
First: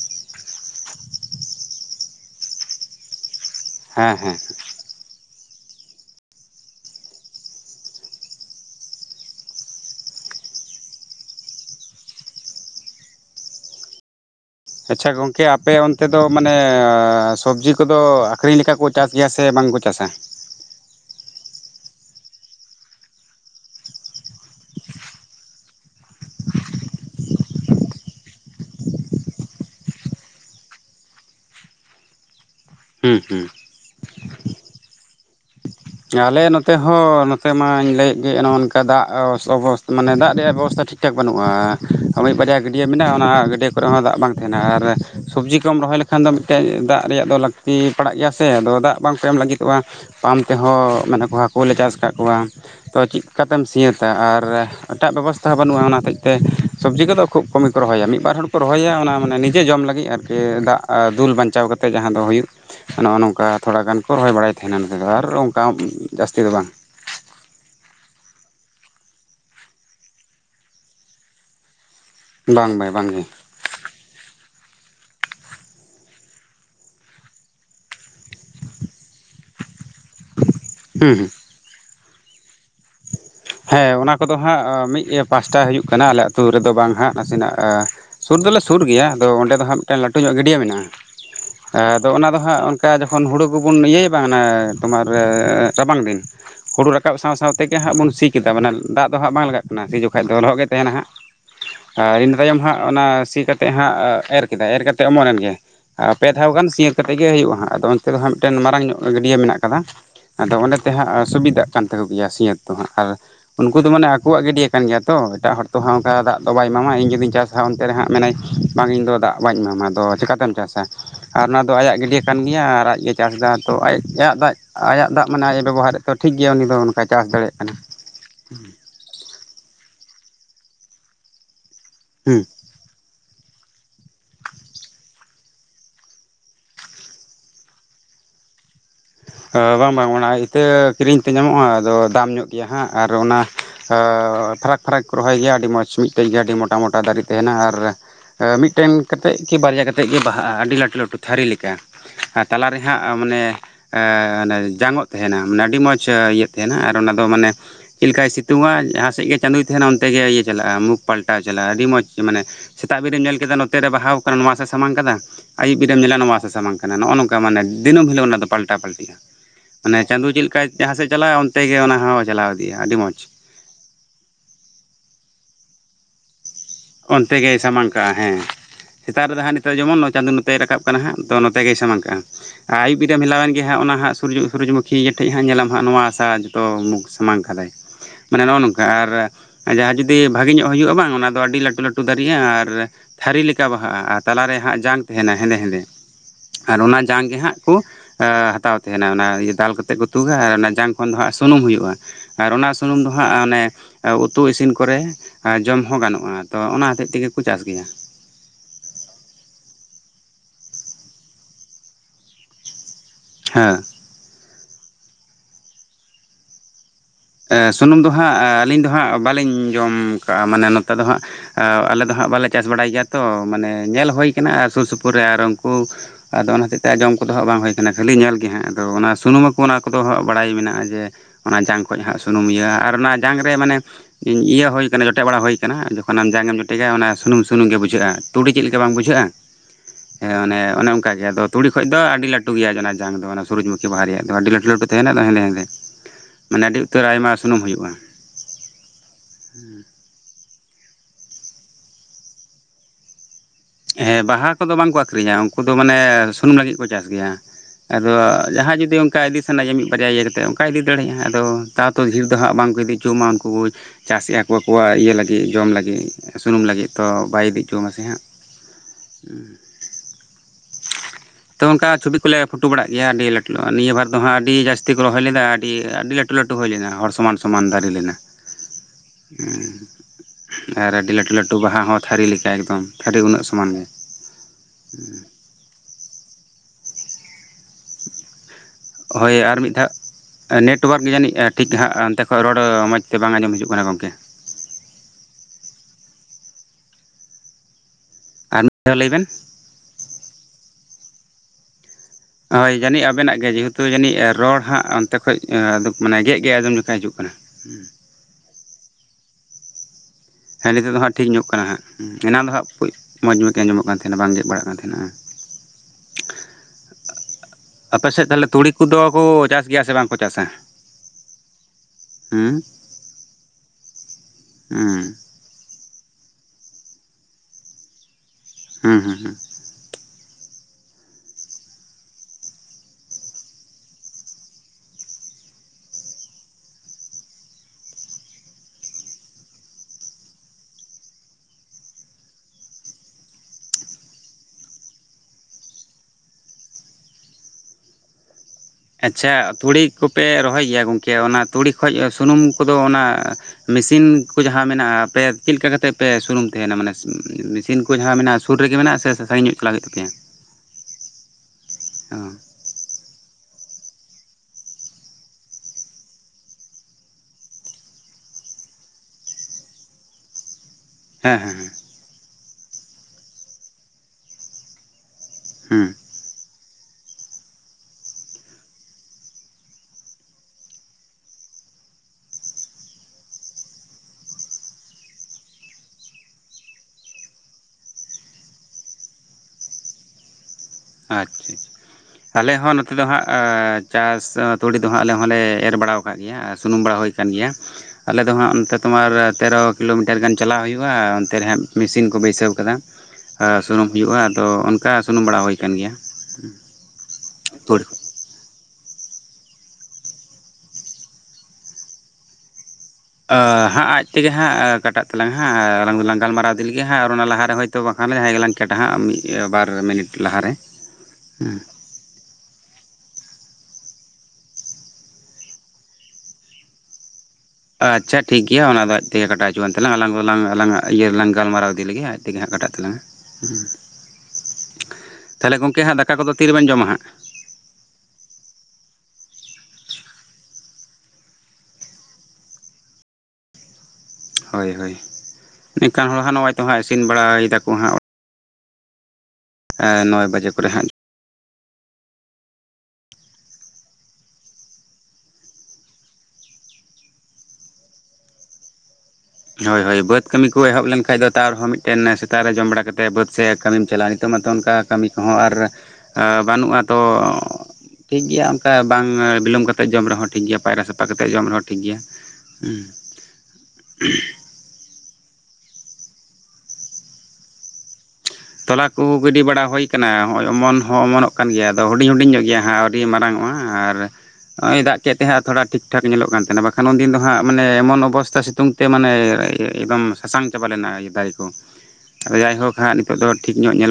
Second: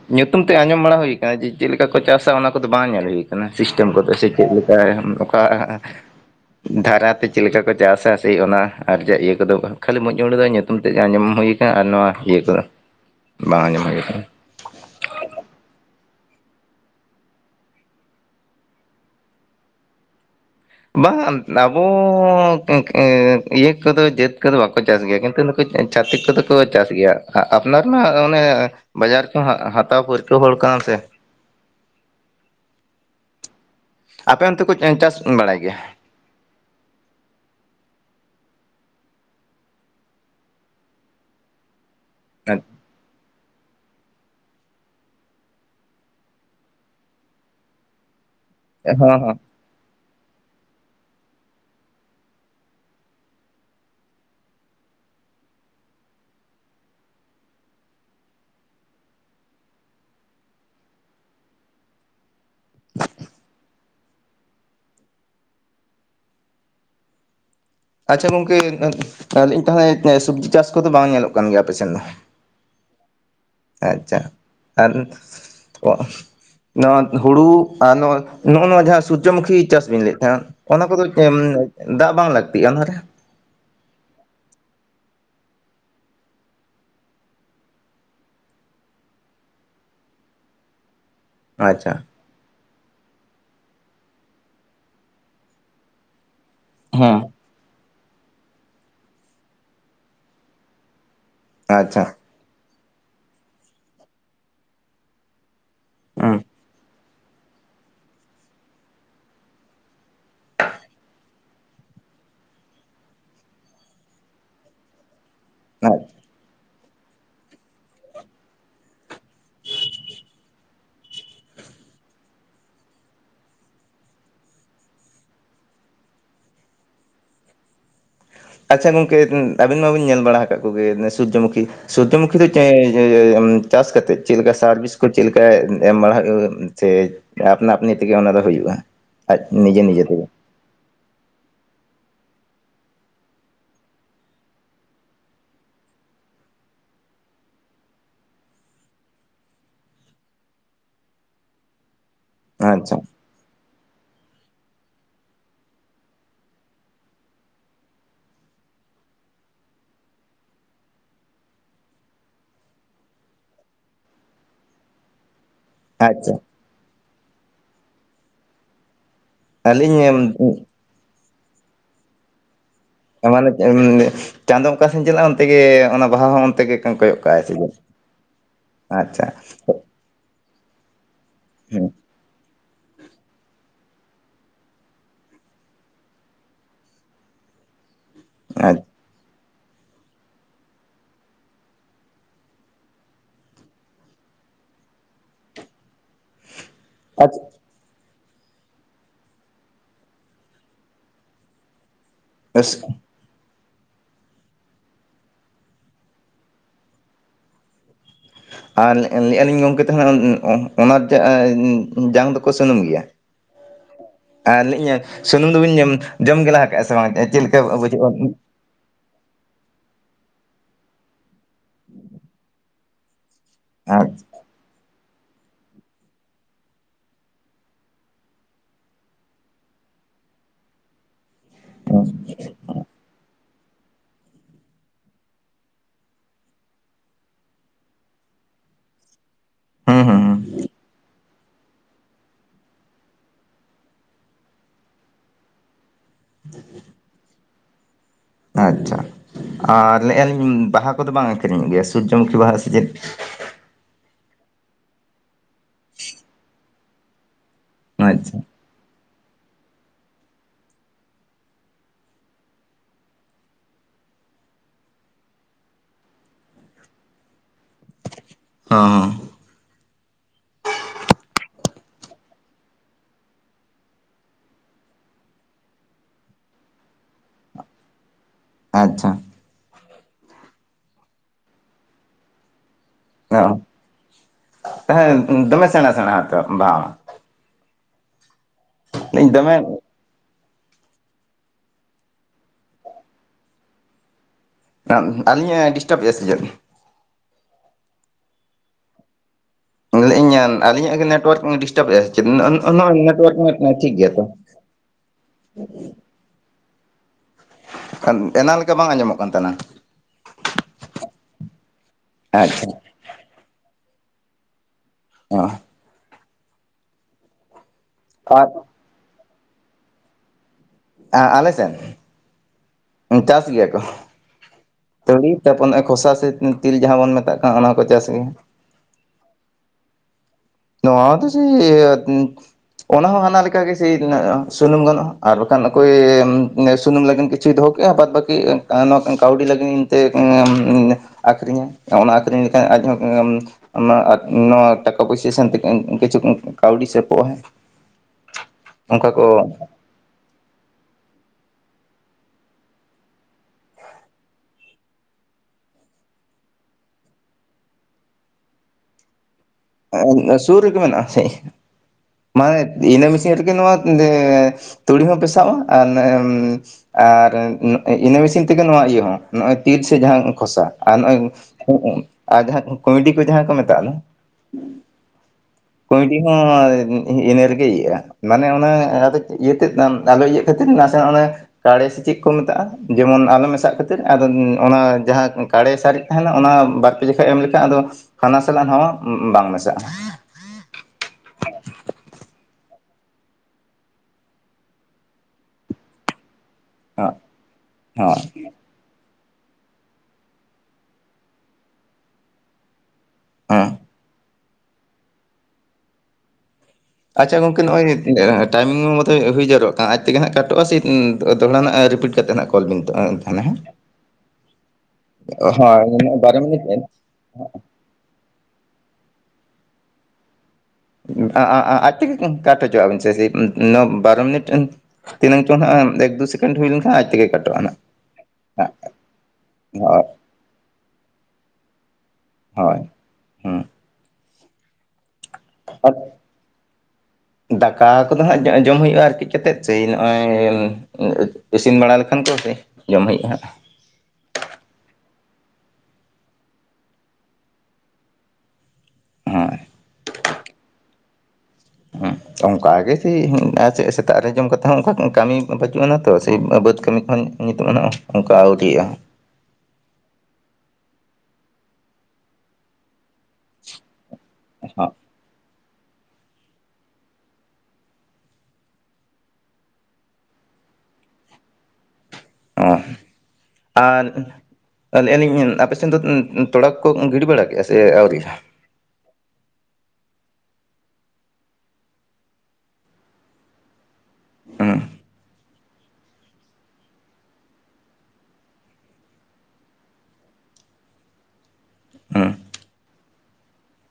ᱧᱩᱛᱩᱢ ᱛᱮᱜ ᱟᱸᱡᱚᱢ ᱵᱟᱲᱟ ᱦᱩᱭ ᱟᱠᱟᱱᱟ ᱡᱮ ᱪᱮᱫ ᱞᱮᱠᱟ ᱠᱚ ᱪᱟᱥᱟ ᱚᱱᱟ ᱠᱚᱫᱚ ᱵᱟᱝ ᱧᱮᱞ ᱦᱩᱭ ᱠᱟᱱᱟ ᱥᱤᱥᱴᱮᱢ ᱠᱚᱫᱚ ᱦᱮᱸ ᱥᱮ ᱦᱮᱸ ᱪᱮᱫ ᱞᱮᱠ ᱠᱟ ᱚᱠᱟ ᱫᱷᱟᱨᱟ ᱛᱮ ᱪᱮᱫ ᱞᱮᱠᱟ ᱠᱚ ᱪᱟᱥᱟ ᱥᱮᱭ ᱚᱱᱟ ᱟᱨ ᱡᱟᱜ ᱤᱭᱟᱹ ᱠᱚᱫᱚ ᱠᱷᱟᱹᱞᱤ ᱢᱩᱡ ᱦᱩᱸᱰᱩ ᱫᱚ ᱧᱩᱛᱩᱢ ᱛᱮᱜ ᱡᱟ ᱟᱸᱡᱚᱢ ᱦᱩᱭᱩ ᱠᱟᱱᱟ ᱟᱨ ᱱᱚᱣᱟ ᱤᱭᱟᱹ ᱠᱚᱫᱚ ᱵᱟᱝ ᱟᱸᱡᱚᱢ ᱦᱩᱭ ᱟᱠᱟᱱᱟ ᱾ ᱟᱪᱪᱷᱟ ᱜᱚᱝᱠᱮ ᱟᱯᱮ ᱚᱱᱛᱮ ᱫᱚ ᱢᱟᱱᱮ ᱥᱚᱵᱽᱡᱤ ᱠᱚᱫᱚ ᱟᱹᱠᱷᱨᱤᱧ ᱞᱮᱠᱟ ᱠᱩ ᱪᱟᱥ ᱜᱮᱭᱟ ᱥᱮ ᱵᱟᱝᱠᱚ ᱪᱟᱥᱟ? ᱵᱟᱝ ᱟᱵᱚ [unintelligible] ᱤᱭᱟᱹ ᱠᱚᱫᱚ ᱡᱟᱹᱛ ᱠᱚᱫᱚ ᱵᱟᱠᱚ ᱪᱟᱥ ᱜᱮᱭᱟ ᱠᱤᱱᱛᱩ ᱠᱟᱡ ᱪᱷᱟᱛᱤᱠ ᱠᱚᱫᱚ ᱠᱚ ᱪᱟᱥ ᱜᱮᱭᱟ ᱟᱯᱱᱟᱨ ᱢᱟ ᱚᱱᱮ ᱵᱟᱡᱟᱨ ᱠᱚ ᱦᱟᱛᱟᱣ ᱯᱟᱹᱨᱠᱟᱹᱣ ᱦᱚᱲ ᱠᱟᱱᱟᱢ ᱥᱮ ᱦᱩᱸ ᱦᱩᱸ ᱟᱯᱮ ᱚᱱᱛᱮ ᱠᱚ ᱪᱟᱥ ᱵᱟᱲᱟᱭ ᱜᱮᱭᱟ? ᱟᱞᱮ ᱱᱚᱛᱮ ᱦᱚᱸ ᱱᱚᱛᱮ ᱢᱟᱧ ᱞᱟᱹᱭᱮᱫ ᱜᱮ ᱱᱚᱜᱚ ᱱᱚᱝᱠᱟ ᱫᱟᱜ ᱚᱵᱚᱥ ᱢᱟᱱᱮ ᱫᱟᱜ ᱨᱮᱭᱟᱜ ᱵᱮᱵᱚᱥᱛᱟᱷᱟ ᱴᱷᱤᱠ ᱴᱷ ᱴᱷᱟᱠ ᱵᱟᱹᱱᱩᱜᱼᱟ ᱢᱤᱫ ᱵᱟᱨᱭᱟ ᱜᱟᱹᱰᱭᱟᱹ ᱢᱮᱱᱟᱜᱼᱟ ᱚᱱᱟ ᱜᱟᱹᱰᱭᱟ. ᱠᱚᱨᱮ ᱦᱚᱸ ᱫᱟᱜ ᱵᱟᱝ ᱛᱟᱦᱮᱱᱟ ᱟᱨ ᱥᱚᱵᱽᱡᱤ ᱠᱚᱢ ᱨᱚᱦᱚᱭ ᱞᱮᱠᱷᱟᱱ ᱫᱚ ᱢᱤᱫᱴᱮᱱ ᱫᱟᱜ ᱨᱮᱭᱟᱜ ᱫᱚ ᱞᱟᱹᱠ ᱛᱤ ᱯᱟᱲᱟᱜ ᱜᱮᱭᱟ ᱥᱮ ᱟᱫᱚ ᱫᱟᱜ ᱦᱚᱸ ᱵᱟᱝᱠᱚ ᱮᱢ ᱦᱚᱸ ᱞᱟᱹᱜᱤᱫᱚᱜᱼᱟ ᱯᱟᱢᱯ ᱛᱮᱦᱚᱸ ᱢᱟᱱᱮ ᱠᱚ ᱦᱟᱹᱠᱮ ᱪᱟᱥ ᱟᱠᱟᱫ ᱠᱚᱣᱟ ᱛᱚ ᱪᱮᱫ ᱠᱟᱛᱮᱢ ᱥᱤᱭᱟᱹᱛᱟ? ᱟᱨ ᱮᱴᱟᱜ ᱵᱮᱵᱚᱥᱛᱷᱟ ᱦᱚᱸ ᱵᱟᱹᱱᱩᱜᱼᱟ ᱚᱱᱟ ᱦᱚᱛᱮᱡ ᱛᱮ ᱥᱚᱵᱽᱡᱤ ᱠᱚᱫᱚ ᱠᱷᱩᱵ ᱠᱚᱢ ᱜᱤ ᱠᱚ ᱨᱚᱦᱚᱭᱟ ᱢᱤᱫ ᱵᱟᱨ ᱦᱚᱲ ᱠᱚ ᱨᱚᱦᱚᱭᱟ ᱚᱱᱟ ᱢᱟᱱᱮ ᱱᱤᱡᱮ ᱡᱚᱢ ᱞᱟᱹᱜᱤᱫ ᱟᱨᱠᱤ ᱫᱟᱜ ᱫᱩᱞ ᱵᱟᱧᱪᱟᱣ ᱠᱟᱛᱮ ᱡᱟᱦᱟᱸ ᱫᱚ ᱦᱩᱭᱩᱜ ᱱᱚᱜᱼᱚ ᱱᱚᱝᱠᱟ ᱛᱷᱚᱲᱟ ᱜᱟᱱ ᱠᱚ ᱨᱚᱦᱚᱭ ᱵᱟᱲᱟᱭ ᱛᱟᱦᱮᱱᱟ ᱱᱚᱛᱮ ᱫᱚ ᱟᱨ ᱚᱱᱠᱟ ᱡᱟᱹᱥᱛᱤ ᱫᱚ ᱵᱟᱝ᱾ ᱟᱪᱪᱷᱟ ᱜᱚᱝᱠᱮ ᱟᱹᱞᱤᱧ ᱛᱟᱦᱞᱮ ᱥᱚᱵᱡᱤ ᱪᱟᱥ ᱠᱚᱫᱚ ᱵᱟᱝ ᱧᱮᱞᱚᱜ ᱠᱟᱱ ᱜᱮᱭᱟ ᱟᱯᱮ ᱥᱮᱱ ᱫᱚ? ᱵᱟᱝ ᱵᱷᱟᱭ ᱵᱟᱝ ᱵᱷᱟᱭ ᱟᱪᱪᱷᱟ ᱟᱨ ᱚ ᱱᱚᱣᱟ ᱦᱩᱲᱩ ᱟᱨ ᱱᱚᱜᱚᱭ ᱱᱚᱜ‌- ᱱᱟᱱᱚᱣᱟ ᱡᱟᱦᱟᱸ ᱥᱩᱨᱡᱚᱢᱩᱠᱷᱤ ᱪᱟᱥ ᱵᱤᱱ ᱞᱮᱜ ᱛᱟᱦᱮᱸᱜ-ᱟ ᱚᱱᱟ ᱠᱚᱫᱚ ᱦᱮᱸ ᱫᱟᱜ ᱵᱟᱝ ᱞᱟᱹᱠᱛᱤᱜᱼᱟ ᱚᱱᱟᱨᱮ? ᱦᱮᱸ ᱚᱱᱟ ᱠᱚᱫᱚ ᱦᱟᱸᱜ ᱢᱤᱫ ᱯᱟᱥᱴᱟ ᱦᱩᱭᱩᱜ ᱠᱟᱱᱟ ᱟᱞᱮ ᱟᱹᱛᱩ ᱨᱮᱫᱚ ᱵᱟᱝ ᱦᱟᱜ ᱱᱟᱥᱮᱱᱟᱜ. ᱟᱻ ᱥᱩᱨ ᱫᱚᱞᱮ ᱥᱩᱨ ᱜᱮᱭᱟ ᱟᱫᱚ ᱚᱸᱰᱮ ᱫᱚ ᱦᱟᱸᱜ ᱢᱤᱫᱴᱮᱱ ᱞᱟᱹᱴᱩ ᱧᱚᱜ ᱜᱟᱹᱰᱭᱟᱹ ᱢᱮᱱᱟᱜᱼᱟ ᱟᱪᱪᱷᱟ ᱟᱫᱚ ᱚᱱᱟ ᱫᱚ ᱦᱟᱸᱜ ᱠᱟ ᱡᱚᱠᱷᱚᱱ ᱦᱩᱲᱳ ᱠᱳᱵᱳᱱ ᱤᱭᱟᱹᱭ ᱵᱟᱝ ᱚᱱᱟ ᱛᱳᱢᱟᱨ ᱨᱟᱵᱟᱝ ᱫᱤᱱ ᱦᱩᱲᱳ ᱨᱟᱠᱟᱵ ᱦᱮᱸ ᱥᱟᱶ ᱥᱟᱶ ᱛᱮᱜᱮ ᱦᱟᱸᱜ ᱵᱚᱱ ᱥᱤ ᱠᱮᱛᱟᱵᱚᱱᱟ ᱫᱟᱜᱽ ᱫᱚ ᱦᱟᱸᱜ ᱵᱟᱝ ᱞᱟᱜᱟᱜ ᱠᱟᱱᱟ ᱥᱤ ᱡᱚᱠᱷᱟ ᱫᱚ ᱞᱚᱦᱚᱜ ᱜᱮ ᱛᱮᱦᱮᱱᱟ ᱟᱪᱪᱷᱟ ᱦᱟᱸᱜ ᱛᱟᱭᱚᱢ ᱦᱟᱸᱜ ᱚᱱᱟ ᱥᱤ ᱠᱟᱛᱮ ᱦᱟᱸᱜ ᱮᱨ ᱠᱮᱫᱟᱭ ᱮᱨ ᱠᱟᱛᱮ ᱚᱢᱚᱱ-ᱮᱱ ᱜᱮ ᱯᱮ ᱦᱮᱸ ᱫᱷᱟᱣ ᱜᱟᱱ ᱥᱤ ᱠᱟᱛᱮ ᱜᱮ ᱦᱩᱭᱩᱜᱼᱟ ᱦᱟᱜ ᱟᱫᱚ ᱚᱱᱛᱮ ᱫᱚ ᱦᱟᱸᱜ ᱢᱤᱜᱴᱮᱱ ᱢᱟᱨᱟᱝ ᱧᱚᱜ ᱜᱟᱹᱰᱤᱭᱟᱹ ᱢᱮᱱᱟᱜ ᱠᱟᱫᱟ ᱟᱫᱚ ᱚᱸᱰᱮ ᱛᱮ ᱦᱟᱸᱜ ᱥᱩᱵᱤᱫᱟᱜ ᱠᱟᱱ ᱛᱟᱠᱚ ᱜᱮᱭᱟ ᱥᱤᱸᱧᱚᱛ ᱫᱚ ᱦᱟᱸᱜ ᱟᱨ ᱩᱱᱠᱩ ᱫᱚ ᱢᱟᱱᱮ ᱟᱠᱚᱣᱟᱜ ᱜᱤᱰᱤᱭᱟ ᱠᱟᱱ ᱜᱮᱭᱟ ᱛᱚ ᱮᱴᱟᱜ ᱦᱚᱲ ᱛᱚ ᱦᱟᱸᱜ ᱚᱱᱠᱟ ᱫᱟᱜ ᱛᱚ ᱵᱟᱭ ᱮᱢᱟᱢᱟ ᱤᱧ ᱡᱩᱫᱤᱧ ᱪᱟᱥᱟ ᱚᱱᱛᱮ ᱨᱮ ᱦᱟᱸᱜ ᱢᱮᱱᱟᱭ ᱵᱟᱝ ᱤᱧ ᱫᱚ ᱫᱟᱜ ᱵᱧ ᱮᱢᱟᱢᱟ ᱟᱫᱚ ᱪᱤᱠᱟᱛᱮᱢ ᱪᱟᱥᱟ ᱟᱨ ᱱᱚᱣᱟ ᱫᱚ ᱟᱭᱟᱜ ᱜᱤᱰᱤᱭᱟ ᱠᱟᱱ ᱜᱮᱭᱟ ᱟᱨ ᱟᱡᱜᱮ ᱪᱟᱥ ᱫᱟ ᱟᱫᱚ ᱟᱡ ᱟᱭᱟᱜ ᱫᱟᱜᱽ ᱢᱟᱱᱮ ᱟᱡ ᱮ ᱵᱮᱵᱚᱦᱟᱨᱮᱜ ᱛᱚ ᱴᱷᱤᱠ ᱜᱮᱭᱟ ᱩᱱᱤ ᱫᱚ ᱚᱱᱠᱟᱭ ᱪᱟᱥ ᱫᱟᱲᱮᱭᱟᱜ ᱠᱟᱱᱟ ᱟᱪᱪᱷᱟ ᱜᱚᱝᱠᱮ ᱟᱵᱤᱱ ᱢᱟᱵᱤᱱ ᱧᱮᱞ ᱵᱟᱲᱟ ᱟᱠᱟᱫ ᱠᱚᱜᱮ ᱥᱩᱨᱡᱚᱢᱩᱠᱷᱤ ᱦᱮᱸ ᱥᱩᱨᱡᱚᱢᱩᱠᱷᱤ ᱫᱚ ᱮᱻ ᱩᱸ ᱫᱟᱥ ᱠᱟᱛᱮᱪᱤᱜ ᱪᱤᱜ ᱞᱮᱠᱟ ᱥᱟᱨᱵᱤᱥ ᱠᱚ ᱪᱮᱜ ᱞᱮᱠᱟᱭ ᱮᱢ ᱵᱟᱲᱟ ᱮᱸᱻ ᱟᱯᱱᱟ ᱟᱯᱱᱤ ᱛᱮᱜᱮ ᱚᱱᱟ ᱫᱚ ᱦᱩᱭᱩᱜᱼᱟ ᱟᱡ ᱱᱤᱡᱮ ᱵᱟᱝ ᱱᱤᱡᱮ ᱵᱟᱝ ᱛᱮᱜᱮ ᱚᱱᱟ ᱤᱛᱟᱹ ᱠᱤᱨᱤᱧ ᱛᱮ ᱧᱟᱢᱚᱜᱼᱟ ᱟᱫᱚ ᱫᱟᱢ ᱧᱚᱜ ᱜᱮᱭᱟ ᱦᱟᱸᱜ ᱟᱨ ᱚᱱᱟ ᱯᱷᱟᱨᱟᱠᱼᱯᱷᱟᱨᱟᱠ ᱠᱚ ᱨᱚᱦᱚᱭ ᱜᱮᱭᱟ ᱟᱹᱰᱤ ᱢᱚᱸᱡᱽ ᱢᱤᱫᱴᱮᱡ ᱜᱮ ᱟᱹᱰᱤ ᱢᱳᱴᱟ ᱢᱳᱴᱟ ᱫᱟᱨᱮ ᱛᱟᱦᱮᱱᱟ ᱟᱨ ᱢᱤᱫᱴᱮᱱ ᱠᱟᱛᱮᱫ ᱠᱤ ᱵᱟᱨᱭᱟ ᱠᱟᱛᱮᱫ ᱜᱮ ᱵᱟᱦᱟᱜᱼᱟ ᱟᱹᱰᱤ ᱞᱟᱹᱴᱩ ᱞᱟᱹᱴᱩ ᱛᱷᱟᱹᱨᱤ ᱞᱮᱠᱟ ᱛᱟᱞᱟ ᱨᱮ ᱟᱪᱪᱷᱟ ᱦᱟᱸᱜ ᱢᱟᱱᱮ ᱡᱟᱸᱝ ᱚᱜ ᱛᱟᱦᱮᱱᱟ ᱢᱟᱱᱮ ᱟᱹᱰᱤ ᱢᱚᱡᱽ ᱤᱭᱟᱹᱜ ᱛᱟᱦᱮᱱᱟ ᱟᱨ ᱚᱱᱟ ᱫᱚ ᱢᱟᱱᱮ ᱪᱮᱫ ᱞᱮᱠᱟᱭ ᱥᱤᱛᱩᱝᱼᱟ ᱡᱟᱦᱟᱸ ᱥᱮᱫ ᱜᱮ ᱪᱟᱸᱫᱳᱭ ᱛᱟᱦᱮᱱᱟ ᱚᱱᱛᱮ ᱜᱮ ᱤᱭᱟ. ᱪᱟᱞᱟᱜ ᱼᱟ ᱢᱩᱠᱷ ᱯᱟᱞᱴᱟᱣ ᱪᱟᱞᱟᱜᱼᱟ ᱟᱹᱰᱤ ᱢᱚᱸᱡᱽ ᱢᱟᱱᱮ- ᱥᱮᱛᱟᱜ ᱵᱮ ᱨᱮᱢ ᱧᱮᱞ ᱠᱮᱫᱟ ᱱᱚᱛᱮ ᱨᱮ ᱵᱟᱦᱟ ᱟᱠᱟᱱᱟ ᱱᱚᱣᱟ ᱥᱮᱫ ᱥᱟᱢᱟᱝ ᱠᱟᱫᱟ ᱟᱹᱭᱩᱵ ᱵᱮᱨᱟᱢ ᱧᱮᱞᱟ ᱟᱪᱪᱷᱟ ᱱᱚᱣᱟ ᱥᱮᱜ ᱥᱟᱢᱟᱝ ᱠᱟᱱᱟ ᱱᱚᱜᱼᱚ ᱱᱚᱝᱠᱟ ᱢᱟᱱᱮ ᱫᱤᱹᱱᱟᱢ ᱦᱤᱞᱳᱜ ᱚᱱᱟᱫᱚ ᱯᱟᱞᱴᱟ ᱯᱟᱞᱴᱤᱜᱼᱟ ᱢᱟᱱᱮ ᱟᱹᱞᱤᱧ ᱮᱢ ᱪᱟᱸᱫᱳ ᱪᱮᱫᱞᱮᱠᱟᱭ ᱡᱟᱦᱟᱸ ᱥᱮᱫ ᱪᱟᱞᱟᱜᱼᱟ ᱚᱱᱛᱮ ᱜᱮ ᱚᱱᱟ ᱦᱚᱸ ᱪᱟᱞᱟᱣ ᱤᱫᱤᱜᱼᱟ ᱟᱹᱰᱤ ᱢᱚᱸᱡᱽ ᱢᱟᱱᱮ ᱪᱟᱸᱫ ᱚᱠᱟᱥᱱ ᱪᱟᱞᱟᱜᱼᱟ ᱚᱱᱛᱮ ᱜᱮ ᱚᱱᱟ ᱵᱟᱦᱟ ᱦᱚᱸ ᱚᱱᱛᱮ ᱜᱮ ᱠᱚᱭᱚᱜ ᱚᱱᱛᱮ ᱠᱟᱜᱼᱟᱭ ᱥᱮ ᱜᱮᱭ ᱪᱮᱫ ᱥᱟᱢᱟᱝ ᱠᱟᱜᱼᱟ ᱦᱮᱸ ᱟᱪᱪᱷᱟ ᱥᱮᱛᱟᱜ ᱨᱮᱫᱚ ᱦᱟᱸᱜ ᱱᱤᱛᱚᱜ ᱡᱮᱢᱚᱱ ᱪᱟᱸᱫᱳ ᱯᱮ ᱨᱟᱠᱟᱵ ᱠᱟᱱᱟ ᱦᱟᱸᱜ ᱛᱚ ᱱᱚᱛᱮ ᱜᱮᱭ ᱦᱮᱸ ᱥᱟᱢᱟᱝ ᱠᱟᱜᱼᱟ᱾ ᱟᱨ ᱟᱹᱭᱩᱵ ᱵᱮᱨᱮᱢ ᱦᱮᱞᱟᱣ ᱮᱱ ᱜᱮ ᱦᱟᱸᱜ ᱥᱩᱨᱚᱡᱚᱢᱩᱠᱷᱤ ᱡᱤᱭᱟᱹ ᱴᱷᱮᱡ ᱦᱟᱜ ᱧᱮᱞᱟᱢ ᱦᱟᱸᱜ ᱱᱚᱣᱟ ᱟᱥᱟ ᱡᱚᱛᱚ ᱢᱩᱠᱷ ᱥᱟᱢᱟᱝ ᱠᱟᱫᱟᱭ ᱾ ᱢᱟᱱᱮ ᱱᱚᱜᱼᱚ ᱱᱚᱝᱠᱟ ᱟᱪᱪᱷᱟ ᱟᱨ ᱡᱟᱦᱟᱸ ᱡᱩᱫᱤ ᱵᱷᱟᱜᱮ ᱧᱚᱜ ᱦᱩᱭᱩᱜᱼᱟ ᱵᱟᱝ ᱚᱱᱟ ᱫᱚ ᱟᱹᱰᱤ ᱞᱟᱹᱴᱩ ᱞᱟᱹᱴᱤ ᱞᱟᱹᱴᱩ ᱫᱟᱨᱮᱜᱼᱟ ᱟᱨ ᱛᱷᱟᱹᱨᱤ ᱞᱮᱠᱟ ᱵᱟᱦᱟᱜᱼᱟ ᱟᱨ ᱛᱟᱞᱟᱨᱮ ᱦᱟᱸᱜ ᱡᱟᱝ ᱛᱟᱦᱮᱱᱟ ᱦᱮᱸᱫᱮ ᱦᱮᱸᱫᱮ᱾ ᱟᱨ ᱚᱱᱟ ᱡᱟᱝᱜ ᱜᱮ ᱦᱟᱸᱜ ᱠᱚ ᱦᱟᱛᱟᱣ ᱛᱟᱦᱮᱱᱟ ᱚᱱᱟ ᱫᱟᱞ ᱠᱟᱛᱮᱫ ᱠᱚ ᱛᱩᱫᱟ ᱟᱨ ᱚᱱᱟ ᱡᱟᱝ ᱠᱷᱚᱱ ᱫᱚ ᱦᱟᱸᱜ ᱥᱩᱱᱩᱢ ᱦᱩᱭᱩᱜᱼᱟ᱾ ᱟᱨ ᱚᱱᱟ ᱟᱪᱪᱷᱟ ᱥᱩᱱᱩᱢ ᱫᱚ ᱦᱟᱸᱜ ᱚᱱᱮ ᱩᱛᱩ ᱤᱥᱤᱱ ᱠᱚᱨᱮ ᱡᱚᱢ ᱦᱚᱸ ᱜᱟᱱᱚᱜᱼᱟ ᱛᱚ ᱚᱱᱟ ᱦᱚᱛᱮᱜ ᱛᱮᱜᱮ ᱠᱚ ᱪᱟᱥ ᱜᱮᱭᱟ ᱟᱨ ᱞᱟᱹᱭᱮᱫᱼᱟ ᱞᱤᱧ ᱜᱚᱝᱠᱮ [inaudible] ᱛᱟᱦᱮᱱᱟ ᱚᱱᱟ ᱛᱮ ᱡᱟᱝ ᱫᱚ ᱠᱚ ᱥᱩᱱᱩᱢ ᱜᱮᱭᱟ ᱦᱮᱸ ᱱᱤ ᱤᱭᱟᱹ ᱥᱩᱱᱩᱢ ᱫᱚᱵᱤᱱ ᱧᱮᱢ ᱡᱚᱢ ᱜᱮ ᱞᱟᱦᱟ ᱞᱮᱜ ᱟᱥᱮ ᱵᱟᱝ [unintelligible] ᱥᱩᱱᱩᱢ ᱵᱩᱡᱷᱟᱹᱜᱼᱟ ᱫᱚ ᱦᱟᱸᱜ ᱟᱹᱞᱤᱧ ᱫᱚ ᱦᱟᱸᱜ ᱵᱟᱹᱞᱤᱧ ᱡᱚᱢ ᱠᱟᱜᱼᱟ ᱾ ᱢᱟᱱᱮ ᱱᱚᱛᱮ ᱫᱚ ᱦᱟᱸᱜ ᱟᱞᱮᱫ ᱫᱚ ᱦᱟᱸᱜ ᱵᱟᱞᱮ ᱪᱟᱥ ᱵᱟᱲᱟᱭ ᱜᱮᱭᱟ ᱛᱚ ᱢᱟᱱᱮ ᱟᱪᱪᱷᱟ ᱧᱮᱞ ᱦᱩᱭᱠᱟᱱᱟ ᱟᱨ ᱥᱩᱨ ᱥᱩᱯᱩᱨ ᱨᱮ ᱟᱨ ᱩᱱᱠᱩ ᱟᱫᱚ ᱚᱱᱟ ᱦᱚᱛᱮᱡ ᱛᱮ ᱡᱚᱢ ᱠᱚᱫᱚ ᱦᱟᱸᱜ ᱵᱟᱝ ᱦᱩᱭ ᱠᱟᱱᱟ ᱠᱷᱟᱹᱞᱤ ᱧᱮᱞ ᱜᱮ ᱦᱟᱸᱜ ᱟᱫᱚ ᱚᱱᱟ ᱥᱩᱱᱩᱢ ᱟᱠᱚ ᱚᱱᱟ ᱠᱚᱫᱚ ᱦᱟᱸᱜ ᱵᱟᱲᱟᱭ ᱢᱮᱱᱟᱜᱼᱟ ᱡᱮ ᱚᱱᱟ ᱡᱟᱝ ᱠᱷᱚᱡ ᱦᱩᱸ ᱦᱟᱸᱜ ᱥᱩᱱᱩᱢ ᱤᱭᱟᱹᱼᱟ ᱟᱨ ᱚᱱᱟ ᱡᱟᱝ ᱨᱮ ᱢᱟᱱᱮ- -ᱤᱭᱟᱹ ᱦᱩᱭ ᱠᱟᱱᱟ ᱡᱚᱴᱮᱫ ᱵᱟᱲᱟ ᱦᱩᱭ ᱟᱠᱟᱱᱟ ᱡᱚᱠᱷᱚᱱ ᱟᱢ ᱡᱟᱝᱮᱢ ᱡᱚᱴᱮᱜ ᱜᱮᱭᱟ ᱚᱱᱟ ᱥᱩᱱᱩᱢ ᱥᱩᱱᱩᱢ ᱜᱮ ᱵᱩᱡᱷᱟᱹᱜᱼᱟ ᱛᱩᱲᱤ ᱪᱮᱫ ᱞᱮᱠᱟ ᱵᱟᱝ ᱵᱩᱡᱷᱟᱹᱜᱼᱟ ᱦᱩᱸ ᱦᱩᱸ ᱦᱮ ᱚᱱᱮ ᱚᱱᱮ ᱚᱱᱠᱟ ᱜᱮ ᱟᱫᱚ -ᱛᱩᱲᱤ ᱠᱷᱚᱡ ᱫᱚ ᱟᱹᱰᱤ ᱞᱟᱹᱴᱩ ᱜᱮᱭᱟ ᱚᱱᱟ ᱡᱟᱝ ᱫᱚ ᱚᱱᱟ ᱥᱩᱨᱩᱡᱽᱢᱠᱷᱤ ᱵᱟᱦᱟ ᱨᱮᱭᱟᱜ ᱫᱚ‌᱾ ᱟᱹᱰᱤ ᱞᱟᱹᱴᱩ ᱞᱟᱹᱴᱩ ᱛᱟᱦᱮᱱᱟ ᱟᱫᱚ ᱦᱮᱸᱫᱮ ᱦᱮᱸᱫᱮ ᱢᱟᱱᱮ ᱟᱹᱰᱤ ᱩᱛᱟᱹᱨ ᱟᱭᱢᱟ ᱥᱩᱱᱩᱢ ᱦᱩᱭᱩᱼᱟ᱾ ᱟᱪᱪᱷᱟ ᱟᱨ ᱞᱟᱹᱭᱮᱜᱼᱟ ᱞᱤᱧ ᱵᱟᱦᱟ ᱠᱚᱫᱚ ᱵᱟᱝ ᱟᱹᱠᱷᱨᱤᱧᱚᱜ ᱜᱮᱭᱟ ᱥᱩᱨᱡᱚᱢᱩᱠᱷᱤ ᱵᱟᱦᱟ ᱥᱮ ᱪᱮᱫ? ᱦᱮᱸ ᱵᱟᱦᱟ ᱠᱚᱫᱚ ᱵᱟᱝᱠᱚ ᱟᱹᱷᱨᱤᱧᱟ ᱩᱱᱠᱩ ᱫᱚ ᱢᱟᱱᱮ ᱥᱩᱱᱩᱢ ᱞᱟᱹᱜᱤᱫ ᱠᱚ ᱪᱟᱥ ᱜᱮᱭᱟ᱾ ᱟᱫᱚ ᱟᱪᱪᱷᱟ ᱡᱟᱦᱟᱸᱭ ᱡᱩᱫᱤ ᱚᱱᱠᱟ ᱤᱫᱤ ᱥᱟᱱᱟᱭᱟ ᱢᱤᱫ ᱵᱟᱨᱭᱟ ᱤᱭᱟᱹ ᱠᱟᱛᱮᱫ ᱚᱱᱠᱟᱭ ᱤᱫ ᱫᱟᱲᱮᱭᱟᱜᱼᱟ᱾ ᱟᱫᱚ ᱛᱟᱣ ᱛᱚ ᱫᱷᱤᱨ ᱫᱚ ᱦᱟᱸᱜ ᱵᱟᱝᱠᱚ ᱤᱫᱤ ᱚᱪᱚᱣᱟᱢᱟ ᱩᱱᱠᱩ ᱪᱟᱥᱤ ᱟᱠᱚ ᱠᱚᱣᱟᱜ ᱤᱭᱟᱹ ᱞᱟᱹᱜᱤᱫ ᱡᱚᱢ ᱞᱟᱹᱜᱤᱫ ᱥᱩᱱᱩᱢ ᱞᱟᱹᱜᱤᱫ ᱛᱚ ᱵᱟᱭ ᱤᱫᱤᱜ ᱪᱩᱣᱟᱢᱟ ᱥᱮ ᱦᱟᱸᱜ ᱦᱚᱸ ᱦᱚᱸ ᱦᱮᱸ [inaudible] ᱛᱚ ᱚᱝᱠᱟ ᱪᱷᱩᱵᱤ ᱠᱚᱞᱮ ᱯᱷᱳᱴᱳ ᱵᱟᱲᱟᱜ ᱜᱮᱭᱟ ᱟᱹᱰᱤ ᱞᱟᱹᱴᱩ ᱱᱤᱭᱟᱹ ᱵᱟᱨ ᱫᱚ ᱦᱟᱸᱜ ᱟᱹᱰᱤ ᱡᱟᱹᱥᱛᱤ ᱠᱚ ᱨᱚᱦᱚᱭ ᱞᱮᱫᱟ ᱟᱹᱰᱤ ᱟᱹᱰᱤ ᱞᱟᱹᱴᱩ ᱞᱟᱹᱴᱩ ᱞᱟᱹᱴᱩ ᱦᱩᱭ ᱞᱮᱱᱟ ᱦᱚᱲ ᱥᱚᱢᱟᱱ ᱥᱚᱢᱟᱱ ᱫᱟᱨᱮ ᱞᱮᱱᱟ᱾ ᱟᱪᱪᱷᱟ ᱟᱨ ᱟᱹᱰᱤ ᱞᱟᱹᱴᱩ ᱞᱟᱹᱴᱩ ᱵᱟᱦᱟ ᱦᱚᱸ ᱛᱷᱟᱹᱨᱤ ᱞᱮᱠᱟ ᱮᱠᱫᱚᱢ ᱛᱷᱟᱨᱤᱤ ᱩᱱᱟᱹᱜ ᱚ ᱥᱟᱢᱟᱱ ᱜᱮ ᱦᱮᱸ ᱫᱚᱢᱮ ᱥᱮᱬᱟ ᱥᱮᱬᱟ ᱦᱟᱛᱟᱣ ᱵᱟᱝ ᱤᱧ ᱦᱳᱭ ᱫᱚᱢᱮ ᱟᱨ ᱢᱤᱫ ᱫᱷᱟᱣ ᱱᱮᱴᱚᱣᱟᱨᱠ ᱜᱮ ᱡᱟᱹᱱᱤᱡ ᱴᱷᱤᱠ ᱦᱟᱸᱜ ᱚᱱᱛᱮ ᱠᱷᱚᱡ ᱨᱚᱲ ᱢᱚᱡᱽ ᱛᱮ ᱵᱟᱝ ᱟᱸᱡᱚᱢ ᱦᱤᱡᱩᱜ ᱠᱟᱱᱟ ᱜᱚᱝᱠᱮ ᱟᱹᱞᱤᱧᱟᱜ ᱮ ᱰᱤᱥᱴᱟᱵ ᱮᱜᱼᱟ ᱥᱮ ᱪᱮᱫ? ᱟᱨ ᱢᱤᱫ ᱫᱷᱟᱣ ᱞᱟᱹᱭ ᱵᱮᱱ ᱢᱮᱱᱮᱜᱼᱟ ᱞᱟᱧ ᱟᱞᱤᱧᱟᱜ ᱜᱮ ᱱᱮᱴᱳᱣᱟᱨᱠ ᱰᱤᱥᱴᱟᱵ ᱮᱜ ᱟᱭ ᱦᱳᱭ ᱡᱟᱹᱱᱤᱡ ᱟᱵᱮᱱᱟᱜ ᱜᱮ ᱡᱮᱦᱮᱛᱩ ᱡᱟᱹᱱᱤᱡ ᱛᱚ? ᱨᱚᱲ ᱦᱟᱸᱜ ᱚᱱᱛᱮ ᱠᱷᱚᱡ ᱢᱟᱱᱮ ᱜᱮᱫᱼᱜᱮᱫ ᱟᱫᱚᱢ ᱡᱚᱠᱷᱮᱡ ᱦᱤᱡᱩᱜ ᱠᱟᱱᱟ ᱮᱱᱟᱝ ᱞᱮᱠᱟ ᱵᱟᱝ ᱟᱸᱡᱚᱢᱚᱜ ᱠᱟᱱ ᱛᱟᱦᱮᱱᱟ ᱦᱮᱸ ᱱᱤᱛᱚᱜ ᱫᱚ ᱦᱟᱸᱜ ᱴᱷᱤᱠ ᱧᱚᱜ ᱠᱟᱱᱟ ᱦᱟᱸᱜ ᱮᱱᱟᱝ ᱫᱚ ᱦᱟᱸᱜ ᱟᱪᱪᱷᱟ ᱢᱚᱸᱡᱽ ᱧᱚᱸᱜ ᱛᱮ ᱟᱸᱡᱚᱢᱚᱜ ᱠᱟᱱ ᱛᱟᱦᱮᱸᱱᱟ ᱵᱟᱝ ᱜᱮᱫ ᱵᱟᱲᱟᱜ ᱠᱟᱱ ᱛᱟᱦᱮᱱᱟ ᱚ ᱟᱯᱮᱥᱮᱫ ᱛᱟᱦᱚᱞᱮ ᱛᱩᱲᱤ ᱠᱚᱫᱚ ᱠᱚ ᱪᱟᱥ ᱜᱮᱭᱟ ᱥᱮ ᱵᱟᱠᱚ ᱪᱟᱥᱼᱟ? ᱟ ᱟᱞᱮ ᱥᱮᱱ ᱦᱩᱸ ᱪᱟᱥ ᱜᱮᱭᱟ ᱠᱚ ᱦᱩᱸ ᱛᱩᱲᱤ? ᱛᱟᱨᱯᱚᱨ ᱱᱚᱜ-ᱚᱭ ᱠᱷᱚᱥᱞᱟ ᱥᱮ ᱛᱤᱞ ᱡᱟᱦᱟᱸ ᱵᱚᱱ ᱢᱮᱛᱟᱜ ᱠᱟᱱ ᱚᱱᱟ ᱦᱚᱸᱠᱚ ᱪᱟᱥ ᱜᱮᱭᱟ ᱦᱩᱸ ᱦᱩᱸ ᱦᱩᱸ ᱱᱚᱣᱟ ᱛᱚ [unintelligible] ᱚᱱᱟ ᱦᱚᱸ ᱦᱟᱱᱟ ᱞᱮᱠᱟᱜᱮ ᱥᱮ ᱥᱩᱱᱩᱢ ᱜᱟᱱᱚᱜ-ᱟ ᱟᱨ ᱵᱟᱠᱷᱟᱱ ᱚᱠᱚᱭ ᱥᱩᱱᱩᱢ [inaudible] ᱥᱩᱫᱷᱩ ᱠᱮᱜᱼᱟ ᱵᱟᱫᱵᱟᱠᱤ ᱟᱱᱟ ᱠᱟᱹᱶᱰᱤ ᱞᱟᱹᱜᱤᱝ ᱛᱮ ᱚᱝ ᱟᱠᱷᱨᱤᱧᱟ ᱚᱱᱟ ᱟᱠᱷᱨᱤᱧ ᱞᱮᱠᱷᱟᱱ ᱟᱡᱦᱚᱸ ᱱᱚᱣᱟ ᱴᱟᱠᱟ ᱯᱩᱭᱥᱟ. ᱠᱤᱪᱷᱩ ᱠᱟᱹᱣᱰᱤ ᱥᱮᱯᱚᱜ-ᱟ ᱟᱪᱪᱷᱟ ᱛᱩᱲᱤ ᱠᱚᱯᱮ ᱨᱚᱦᱚᱭ ᱜᱮᱭᱟ ᱜᱚᱢᱠᱮ ᱚᱱᱟ ᱛᱩᱲᱤ ᱠᱷᱚᱡ ᱥᱩᱱᱩᱢ ᱠᱚᱫᱚ ᱚᱱᱟ ᱢᱮᱥᱤᱱ ᱠᱚ ᱡᱟᱦᱟᱸ ᱢᱮᱱᱟᱜ-ᱟ ᱟᱯᱮ ᱪᱮᱫ ᱞᱤᱠᱟ ᱠᱟᱛᱮᱜ ᱯᱮ ᱥᱩᱱᱩᱢ ᱛᱟᱦᱮᱱᱟ ᱢᱟᱱᱮ ᱢᱮᱥᱤᱱ ᱠᱚ? ᱩᱱ ᱡᱟᱦᱟᱸ ᱢᱮᱱᱟᱜ-ᱟ ᱥᱩᱨ ᱨᱮᱜᱮ ᱢᱮᱱᱟᱜ-ᱟ ᱥᱮ ᱥᱟᱸᱜᱤᱧ ᱧᱚᱜ? ᱪᱟᱞᱟᱜ ᱦᱩᱭᱩᱜ ᱛᱟᱯᱮᱭᱟ ᱥᱩᱨ ᱨᱮᱜ ᱢᱮᱱᱟᱜ-ᱟ ᱥᱮ ᱚ ᱢᱟᱱᱮ ᱤᱱᱟᱹ ᱢᱮᱥᱤᱱ ᱨᱮᱜᱮ ᱱᱚᱣᱟ ᱮᱸ ᱛᱩᱲᱤ ᱦᱚᱸ ᱯᱮᱥᱟᱣᱼᱟ ᱟᱨ ᱮᱸᱼᱼ ᱟᱨ ᱤᱱᱟᱹ ᱢᱮᱥᱤᱱ ᱛᱮᱜᱮ ᱱᱚᱣᱟ ᱤᱭᱟᱹ ᱦᱚᱸ ᱱᱚᱜᱼᱚᱭ ᱛᱤᱞ ᱥᱮ ᱡᱟᱦᱟᱸ ᱠᱷᱚᱥᱟ᱾ ᱟᱨ ᱦᱮᱸ ᱦᱮᱸ ᱱᱚᱜ-ᱚᱭ ᱟᱨ ᱡᱟᱦᱟᱸ ᱠᱚᱭᱰᱤ ᱠᱚ ᱡᱟᱦᱟᱸ ᱠᱚ ᱢᱮᱛᱟᱜ ᱫᱚ᱾ ᱦᱮᱸ ᱠᱚᱭᱰᱤ ᱦᱚᱸ ᱤᱱᱟᱹ ᱨᱮᱜᱮ ᱤᱭᱟᱹᱜᱼᱟ ᱢᱟᱱᱮ ᱚᱱᱟ ᱤᱭᱟᱹ ᱛᱮᱜ ᱟᱞᱚ ᱤᱭᱟᱹᱜ ᱠᱷᱟᱹᱛᱤᱨ ᱱᱟᱥᱮᱱᱟᱜ ᱚᱱᱟ ᱠᱟᱲᱮ ᱥᱮ ᱪᱮᱜ ᱠᱚ ᱢᱮᱛᱟᱜᱼᱟ ᱡᱮᱢᱚᱱ ᱟᱞᱚ ᱢᱮᱥᱟᱜ ᱠᱷᱟᱹᱛᱤᱨ ᱟᱫᱚ ᱚᱱᱟ ᱡᱟᱦᱟᱸ ᱠᱟᱲᱮ ᱥᱟᱨᱮᱡ ᱛᱟᱦᱮᱱᱟ ᱚᱱᱟ ᱵᱟᱨ ᱯᱮ ᱯᱤᱡᱟ ᱠᱷᱟᱱ ᱮᱢ ᱞᱮᱠᱷᱟᱱ ᱟᱫᱚ ᱦᱟᱱᱟ ᱥᱟᱞᱟᱜ ᱱᱟᱣᱟ ᱵᱟᱝ ᱢᱮᱥᱟᱜᱼᱟ᱾ ᱟᱪᱪᱷᱟ ᱟᱞᱮ ᱦᱚᱸ ᱱᱚ ᱱᱚᱛᱮᱫ ᱫᱚ ᱦᱟᱸᱜ ᱪᱟᱥ ᱛᱩᱲᱤ ᱫᱚ ᱦᱟᱸᱜ ᱟᱞᱮ ᱦᱚᱸᱞᱮ ᱮᱨ ᱵᱟᱲᱟᱣ ᱠᱟᱜ ᱜᱮᱭᱟ ᱥᱩᱱᱩᱢ ᱵᱟᱲᱟ ᱦᱩᱭ ᱠᱟᱱ ᱜᱮᱭᱟ ᱟᱞᱮ ᱦᱳᱭ ᱫᱚ ᱦᱟᱸᱜ ᱚᱱᱛᱮ ᱛᱳᱢᱟᱨ ᱛᱮᱨᱚ ᱠᱤᱞᱳᱢᱤᱴᱟᱨ ᱜᱟᱱ ᱪᱟᱞᱟᱜ ᱦᱩᱭᱩᱜᱼᱟ ᱚᱱᱛᱮ ᱨᱮᱦᱟᱸᱜ ᱢᱮᱥᱤᱱ ᱠᱚ ᱵᱟᱹᱭᱥᱟᱹᱣ ᱟᱠᱟᱫᱟ᱾ ᱦᱟ ᱦᱮᱸ ᱥᱩᱱᱩᱢ ᱦᱩᱭᱩᱜᱼᱟ ᱟᱫᱚ ᱚᱱᱠᱟ ᱥᱩᱱᱩᱢ ᱵᱟᱲᱟ ᱦᱩᱭ ᱠᱟᱱ ᱜᱮᱭᱟ᱾ ᱟᱪᱪᱷᱟ ᱜᱚᱝᱠᱮ ᱱᱚᱜ-ᱚᱭ ᱛᱩᱲᱤ ᱠᱚ ᱴᱟᱭᱢᱤᱢ ᱢᱟ ᱢᱚᱛᱚ ᱦᱩᱭ ᱡᱟᱣᱨᱚᱜ ᱠᱟᱱ ᱟᱡ ᱛᱮᱜᱮ ᱦᱟᱸᱜ ᱠᱟᱴᱚᱜᱼᱟ ᱥᱮ ᱫᱚᱦᱲᱟ ᱱᱟᱦᱟᱜ ᱨᱤᱯᱤᱴ ᱠᱟ ᱠᱟᱛᱮ ᱱᱟᱦᱟᱜ ᱟ ᱦᱟᱸᱜ ᱟᱡ ᱛᱮᱜᱮ ᱦᱟᱸᱜ ᱠᱟᱴᱟᱜ ᱛᱟᱞᱟᱝ ᱦᱟᱸᱜ ᱦᱳᱭ ᱟᱞᱟᱝ ᱱᱚᱣᱟ ᱫᱚᱞᱟᱝ ᱵᱟᱨᱚ ᱜᱟᱞᱢᱟᱨᱟᱣ ᱢᱤᱱᱤᱴ ᱤᱫᱤ ᱞᱮᱜᱮ ᱦᱟᱸᱜ ᱟᱨ ᱚᱱᱟ ᱞᱟᱦᱟ ᱨᱮ ᱦᱚᱭ ᱛᱚ ᱵᱟᱠᱷᱟᱱ ᱡᱟᱦᱟᱸᱭ ᱜᱮᱞᱟᱝ ᱠᱮᱴᱟ ᱦᱟᱜ ᱢᱤᱫ ᱵᱟᱨ ᱢᱤᱱᱤᱴ ᱞᱟᱦᱟᱨᱮ᱾ ᱟᱼᱟᱼᱟ ᱟᱡ ᱛᱮᱜᱮ ᱠᱟᱴ ᱦᱚᱪᱚᱣᱟᱱ ᱵᱤᱱ ᱥᱮ ᱵᱟᱨ ᱢᱤᱱᱤᱴ᱾ ᱛᱤᱱᱚᱝ ᱪᱚ ᱱᱟᱜ ᱮᱠ-ᱫᱩ ᱥᱮᱠᱮᱱᱰ ᱦᱩᱭ ᱞᱮᱠᱷᱟᱱ ᱟᱡ ᱛᱮᱜᱮ ᱠᱚᱴᱚᱜ᱾ ᱟᱪᱪᱷᱟ ᱴᱷᱤᱠ ᱜᱮᱭᱟ ᱚᱱᱟᱫᱚ ᱟᱡ ᱛᱮᱜᱮ ᱠᱟᱴᱟ ᱦᱚᱪᱚᱣᱟᱱ ᱛᱟᱞᱟᱝ ᱦᱳᱭ ᱟᱞᱟᱝ ᱦᱚᱞᱟᱝ ᱤᱭᱟᱹ ᱨᱮᱞᱟᱝ ᱜᱟᱞᱟᱨᱟᱣ ᱤᱫᱤ ᱞᱮᱜᱮ᱾ ᱛᱮᱜᱮ ᱦᱟᱸᱜ ᱠᱟᱴᱟᱜ ᱦᱳᱭ ᱛᱟᱞᱟᱝᱟ, ᱦᱩᱸ ᱛᱟᱦᱞᱮ ᱜᱚᱝᱠᱮ ᱟᱨ ᱦᱟᱸᱜ ᱫᱟᱠᱟ ᱠᱚᱫᱚ ᱛᱤᱨᱮᱵᱮᱱ ᱡᱚᱢᱟ ᱦᱟᱸᱜ? ᱫᱟᱠᱟ ᱠᱚᱫᱚ ᱦᱟᱸᱜ ᱡᱚᱢ ᱦᱩᱭᱩᱜᱼᱟ ᱟᱨ ᱠᱟᱹᱡ ᱠᱟᱛᱮᱫ ᱥᱮᱭ ᱱᱚᱜᱼᱚᱭ ᱤᱥᱤᱱ ᱵᱟᱲᱟ ᱞᱮᱠᱷᱟᱱ ᱠᱚ ᱦᱟᱜ ᱡᱚᱢ ᱦᱩᱭᱩᱜᱼᱟ ᱦᱟᱸᱜ᱾ ᱦᱳᱭ ᱦᱳᱭ ᱮᱱᱠᱟᱱ ᱦᱚᱲ ᱦᱟᱸᱜ ᱱᱚᱜᱼᱚᱭ ᱛᱚ ᱦᱟᱸᱜ ᱤᱥᱤᱱ ᱵᱟᱲᱟᱭ ᱫᱟᱠᱚ ᱦᱟᱸᱜ᱾ ᱦᱳᱭ ᱟ ᱱᱚᱭ ᱵᱟᱡᱮ ᱠᱚᱨᱮ ᱦᱟᱸᱜ᱾ ᱚᱝᱠᱟ ᱜᱮ ᱥᱮ ᱟᱨ ᱥᱮᱛᱟᱜ ᱨᱮ ᱡᱚᱢ ᱠᱟᱛᱮᱫ ᱦᱚᱸ ᱚᱱᱠᱟ ᱠᱟᱹᱢᱤ ᱵᱟᱹᱪᱩᱜ ᱟᱱᱟ ᱛᱚ ᱥᱮ ᱵᱟᱹᱫᱽ ᱠᱟᱹᱢᱤ ᱠᱚᱦᱚᱸ ᱱᱤᱛᱚᱜ‌ ᱢᱟ ᱚᱱᱠᱟ ᱟᱣᱨᱤᱭᱟᱜᱼᱟ᱾ ᱦᱳᱭ ᱦᱳᱭ ᱵᱟᱹᱫᱽ ᱠᱟᱹᱢᱤ ᱠᱚ ᱮᱦᱚᱵ ᱞᱮᱱᱠᱷᱟᱡ ᱫᱚ ᱛᱟᱣ ᱟᱨᱦᱚᱸ ᱢᱤᱫᱴᱮᱱ ᱥᱮᱛᱟᱜ ᱨᱮ ᱡᱚᱢ ᱵᱟᱲᱟ ᱠᱟᱛ ᱛᱮ ᱵᱟᱹᱫᱽ ᱥᱮ ᱠᱟᱹᱢᱤᱢ ᱪᱟᱞᱟᱜᱼᱟ ᱱᱤᱛᱚᱜ ᱢᱟᱛᱚ ᱚᱝᱠᱟ ᱠᱟᱹᱢᱤ ᱠᱚᱦᱚᱸ ᱟᱨ ᱵᱟᱹᱱᱩᱜᱼᱟ ᱛᱚ᱾ ᱴᱷᱤᱠᱜᱮᱭᱟ ᱚᱱᱠᱟ ᱵᱟᱝ ᱵᱤᱞᱚᱢ ᱠᱟᱛᱮᱫ ᱡᱚᱢ ᱨᱮᱦᱚᱸ ᱴᱷᱤᱠ ᱜᱮᱭᱟ ᱯᱟᱭᱨᱟ ᱥᱟᱯᱷᱟ ᱠᱟᱛᱮ ᱡᱚᱢ ᱨᱮᱦᱚᱸ ᱴᱷᱤᱠ ᱜᱮᱭᱟ ᱚ ᱦᱩᱸ᱾ ᱟᱨ [unintelligible] ᱟᱞᱤᱧ ᱟᱯᱮᱥᱮᱫ ᱫᱚ ᱛᱚᱲᱟ ᱠᱚ ᱜᱤᱰᱤ ᱵᱟᱲᱟ ᱠᱮᱜᱼᱟ ᱥᱮ ᱟᱹᱣᱨᱤ? ᱛᱚᱞᱟ ᱠᱚᱦᱚᱸ ᱜᱟᱹᱰᱤ ᱵᱟᱲᱟ ᱦᱩᱭ ᱟᱠᱟᱱᱟ ᱱᱚᱜᱼᱚᱭ ᱚᱢᱚᱱ ᱦᱚᱸ ᱚᱢᱚᱱᱚᱜ ᱠᱟᱱ ᱜᱮᱭᱟ ᱟᱫᱚ ᱦᱩᱰᱤᱧ ᱦᱩᱰᱤᱧ ᱧᱚᱜ ᱜᱮᱭᱟ ᱦᱟᱸᱜ᱾ ᱟᱹᱰᱤ ᱢᱟᱨᱟᱝᱚᱜᱼᱟ ᱟᱨ ᱦᱩᱸ ᱱᱚᱜᱼᱚᱭ ᱫᱟᱜ ᱠᱮᱫ ᱛᱮᱦᱟᱸ ᱛᱷᱚᱲᱟ ᱴᱷᱤᱠ ᱴᱷᱟᱠ ᱧᱮᱞᱚᱜ ᱠᱟᱱ ᱛᱟᱦᱮᱱᱟ ᱵᱟᱠᱷᱟᱱ ᱩᱱᱫᱤᱱ ᱫᱚ ᱦᱟᱸᱜ ᱢᱟᱱᱮ ᱮᱢᱚᱱ ᱚᱵᱚᱥᱛᱟ ᱥᱤᱛᱩᱝ ᱛᱮ ᱢᱟᱱᱮ ᱮᱠᱫᱚᱢ ᱥᱟᱥᱟᱝ ᱪᱟᱵᱟ ᱞᱮᱱᱟ ᱫᱟᱨᱮ ᱠᱚ ᱦᱩᱸ ᱟᱫᱚ ᱡᱟᱭᱦᱳᱠ ᱦᱟᱸᱜ ᱱᱤᱛᱚᱜ ᱫᱚ ᱴᱷᱤᱠ ᱧᱮᱞ ᱧᱮ